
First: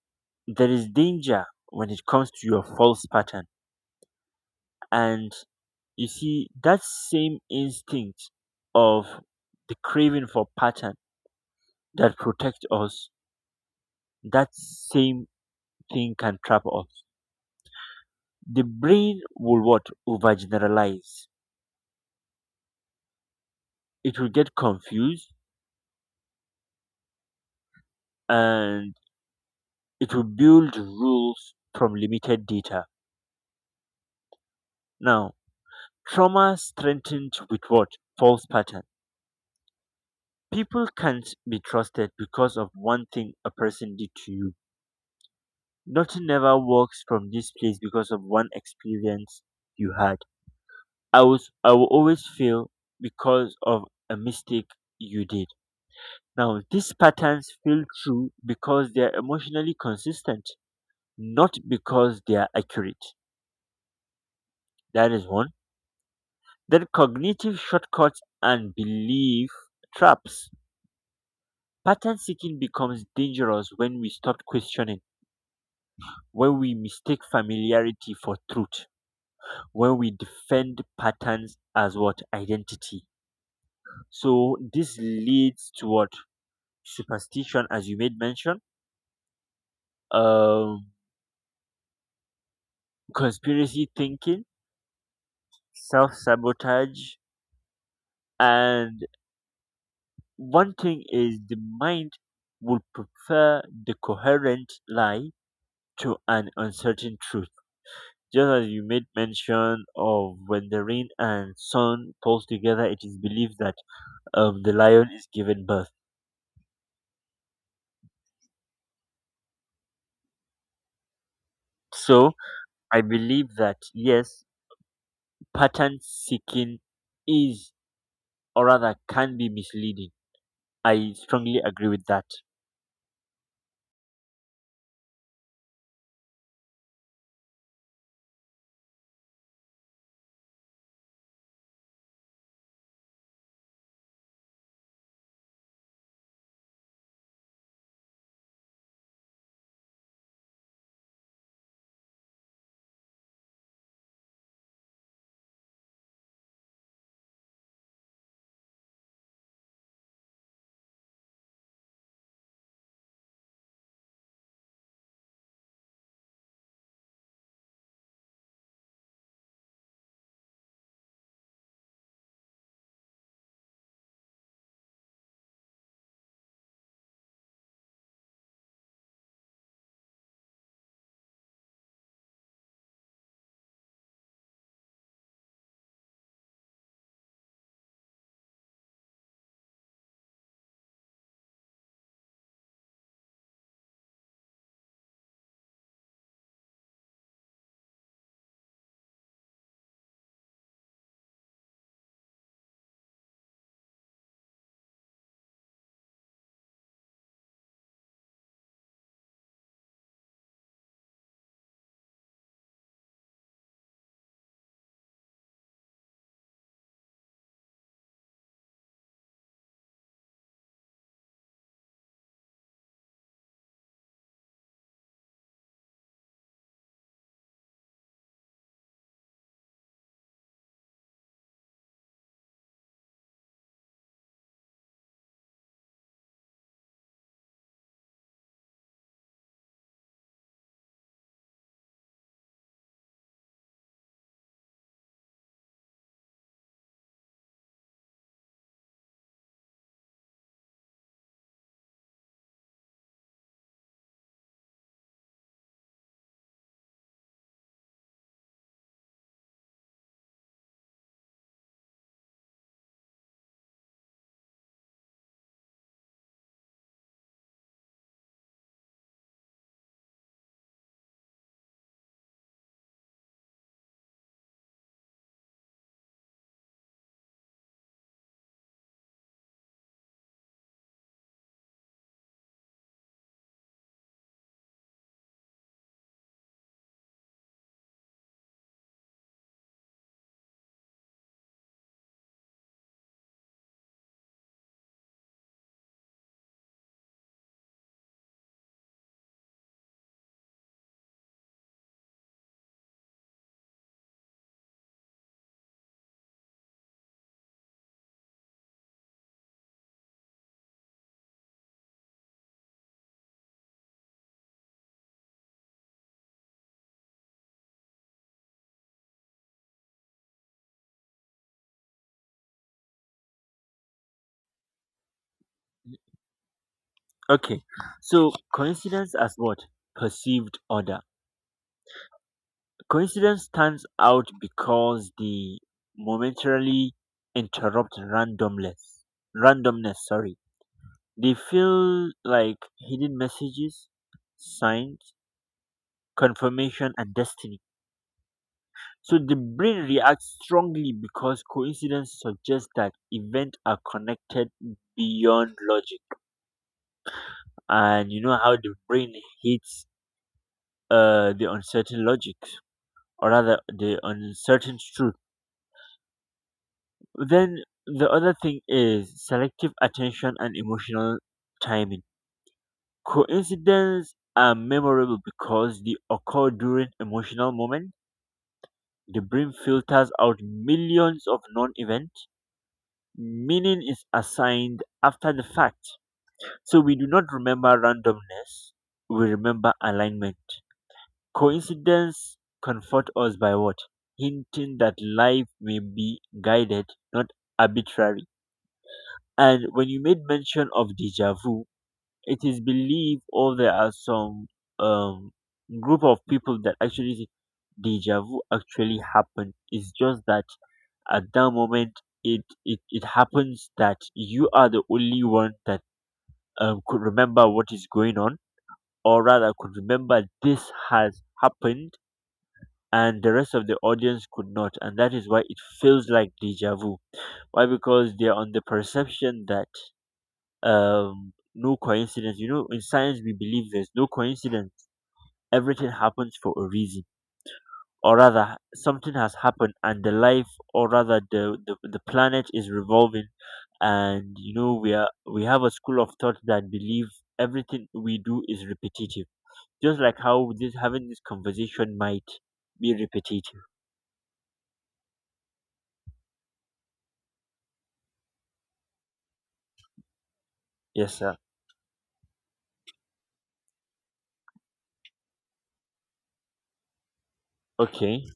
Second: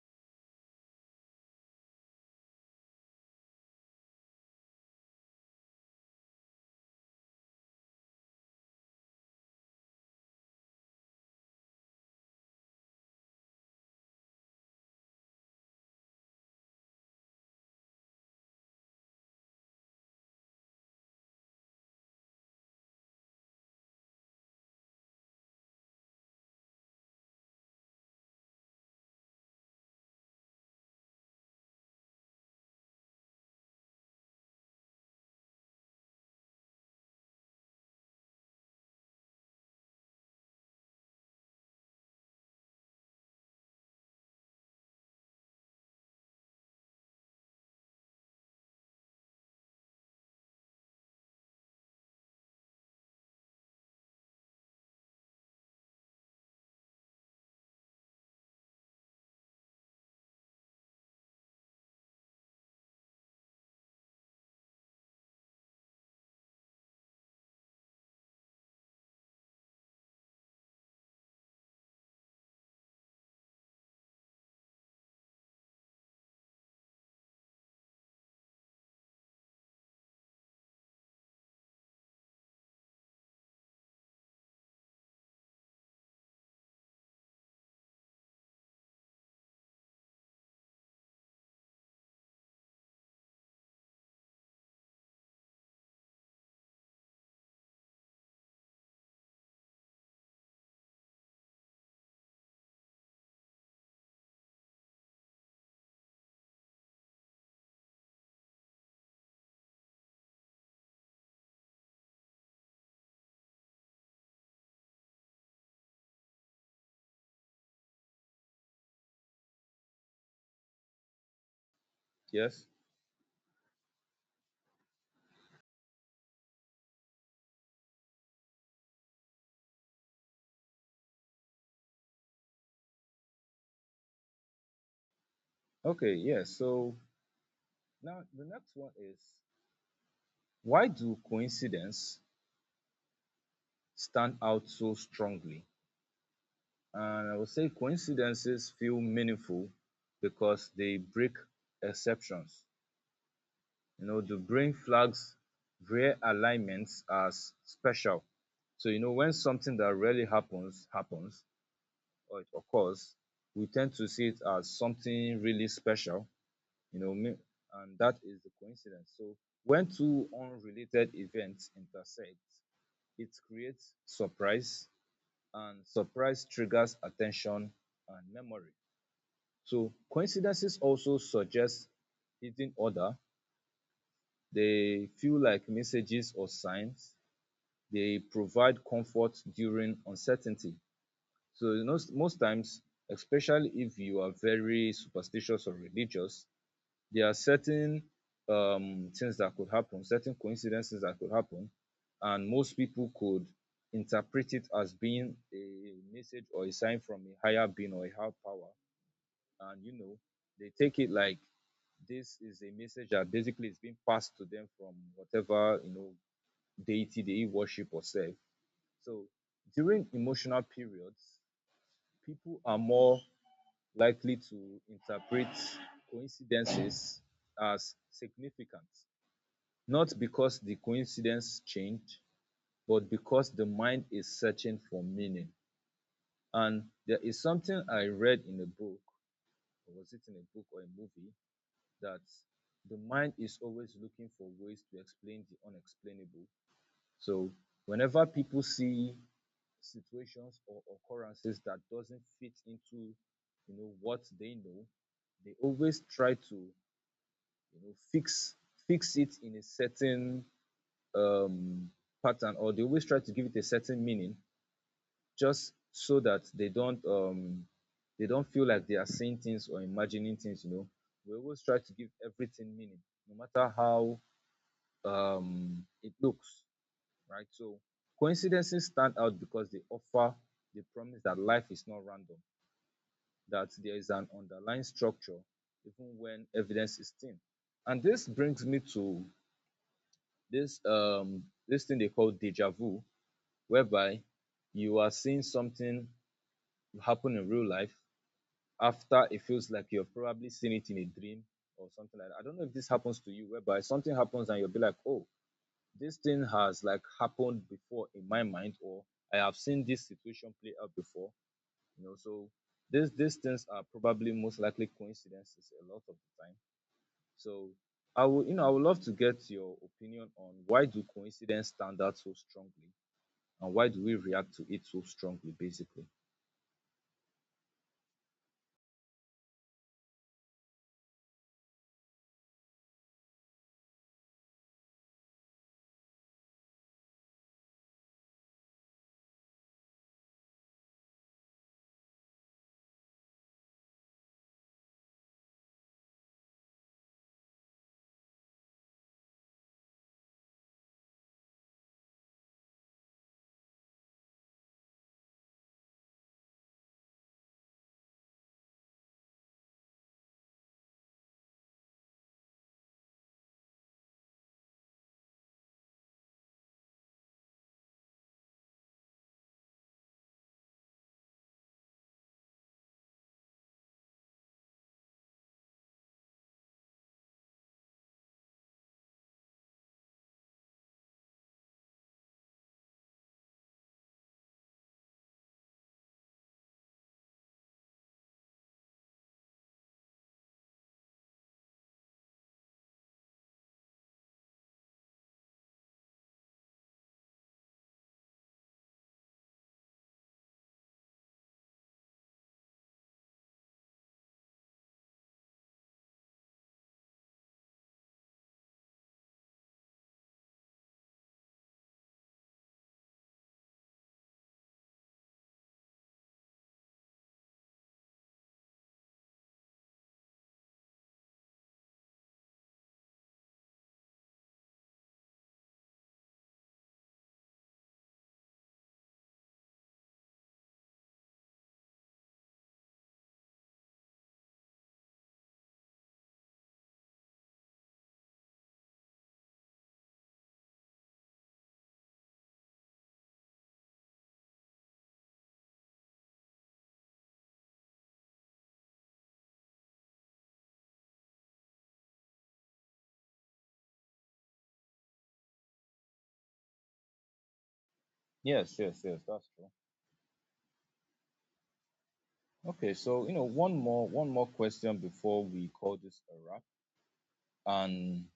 A: there is danger when it comes to your false pattern. And you see that same instinct of the craving for pattern that protect us, that same thing can trap us. The brain will what, overgeneralize. It will get confused, and it will build rules from limited data. Now, trauma strengthened with what, false pattern. People can't be trusted because of one thing a person did to you. Nothing ever works from this place because of one experience you had. I will always fail because of a mistake you did. Now these patterns feel true because they are emotionally consistent, not because they are accurate. That is one. Then cognitive shortcuts and belief traps. Pattern seeking becomes dangerous when we stop questioning, when we mistake familiarity for truth, when we defend patterns as what, identity. So this leads to what, superstition, as you made mention, um, conspiracy thinking, self sabotage, and one thing is the mind will prefer the coherent lie to an uncertain truth. Just as you made mention of when the rain and sun pulls together, it is believed that the lion is given birth. So
B: Yes.
A: I believe that yes, pattern seeking is, or rather, can be misleading. I strongly agree with that.
B: Okay, yes. So now the next one is, why do coincidences stand out so strongly? And I would say coincidences feel meaningful because they break exceptions. You know, the brain flags rare alignments as special. So, you know, when something that rarely happens happens or it occurs, we tend to see it as something really special, you know, me- and that is the coincidence. So, when two unrelated events intersect, it creates surprise, and surprise triggers attention and memory. So, coincidences also suggest hidden order. They feel like messages or signs. They provide comfort during uncertainty. So, you know, most times, especially if you are very superstitious or religious, there are certain things that could happen, certain coincidences that could happen, and most people could interpret it as being a message or a sign from a higher being or a higher power. And you know, they take it like this is a message that basically is being passed to them from whatever you know deity they worship or serve. So during emotional periods, people are more likely to interpret coincidences as significant, not because the coincidence changed, but because the mind is searching for meaning. And there is something I read in a book, or was it in a book or a movie, that the mind is always looking for ways to explain the unexplainable. So whenever people see situations or occurrences that doesn't fit into you know what they know, they always try to know fix fix it in a certain um pattern, or they always try to give it a certain meaning just so that they don't they don't feel like they are saying things or imagining things, you know, we always try to give everything meaning no matter how um it looks, right? So coincidences stand out because they offer the promise that life is not random, that there is an underlying structure even when evidence is thin. And this brings me to this thing they call deja vu, whereby you are seeing something happen in real life after it feels like you've probably seen it in a dream or something like that. I don't know if this happens to you, whereby something happens and you'll be like, oh, this thing has like happened before in my mind, or I have seen this situation play out before, you know. So these things are probably most likely coincidences a lot of the time. So I would, you know, I would love to get your opinion on why do coincidence stand out so strongly, and why do we react to it so strongly basically.
A: Okay, so coincidence as what, perceived order. Coincidence stands out because the momentarily interrupt randomness. Randomness, sorry. They feel like hidden messages, signs, confirmation, and destiny. So the brain reacts strongly because coincidence suggests that events are connected beyond logic. And you know how the brain hates the uncertain logic, or rather, the uncertain truth. Then the other thing is selective attention and emotional timing. Coincidences are memorable because they occur during emotional moments. The brain filters out millions of non events. Meaning is assigned after the fact. So we do not remember randomness, we remember alignment. Coincidence comfort us by what, hinting that life may be guided, not arbitrary. And when you made mention of deja vu, it is believed or there are some um, group of people that actually say deja vu actually happened. It's just that at that moment it happens that you are the only one that could remember what is going on, or rather could remember this has happened, and the rest of the audience could not, and that is why it feels like deja vu, why, because they're on the perception that no coincidence, you know, in science we believe there's no coincidence, everything happens for a reason, or rather, something has happened and the life, or rather the planet is revolving, and you know we have a school of thought that believe everything we do is repetitive, just like how this having this conversation might be repetitive.
B: Yes, yes, yes, that's true.
A: Yes, sir.
B: Okay, so you know, one more question before we call this a wrap. And
A: Okay,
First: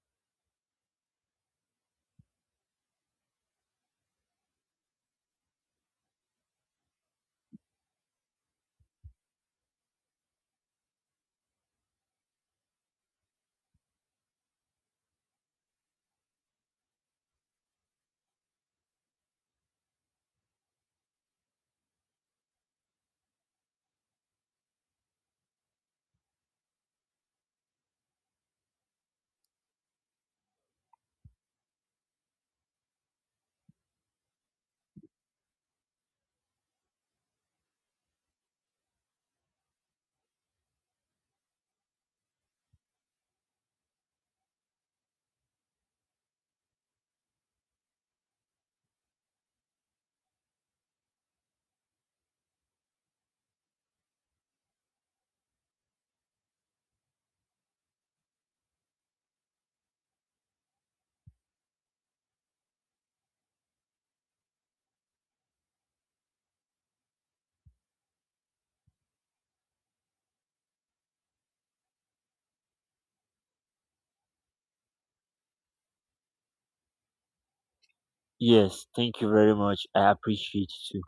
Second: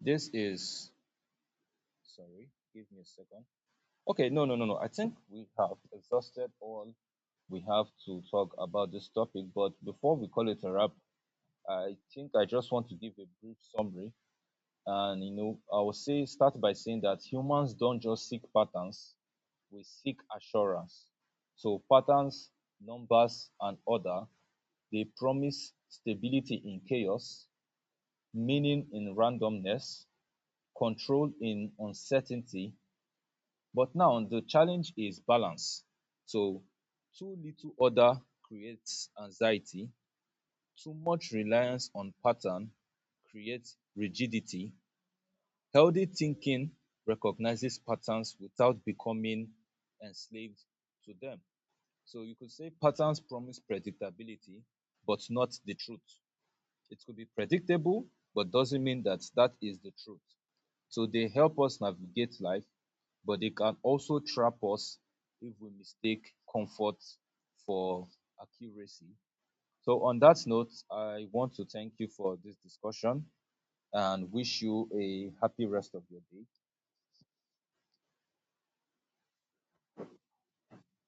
B: this is, sorry, give me a second. Okay, no, no, no, no. I think we have exhausted all we have to talk about this topic. But before we call it a wrap, I think I just want to give a brief summary. And, you know, I will say, start by saying that humans don't just seek patterns, we seek assurance. So, patterns, numbers, and order, they promise stability in chaos, meaning in randomness, control in uncertainty. But now the challenge is balance. So too little order creates anxiety, too much reliance on pattern creates rigidity. Healthy thinking recognizes patterns without becoming enslaved to them. So you could say patterns promise predictability, but not the truth. It could be predictable, but doesn't mean that that is the truth. So they help us navigate life, but they can also trap us if we mistake comfort for accuracy. So, on that note, I want to thank you for this discussion and wish you a happy rest of your day.
A: yes, thank you very much, I appreciate it too.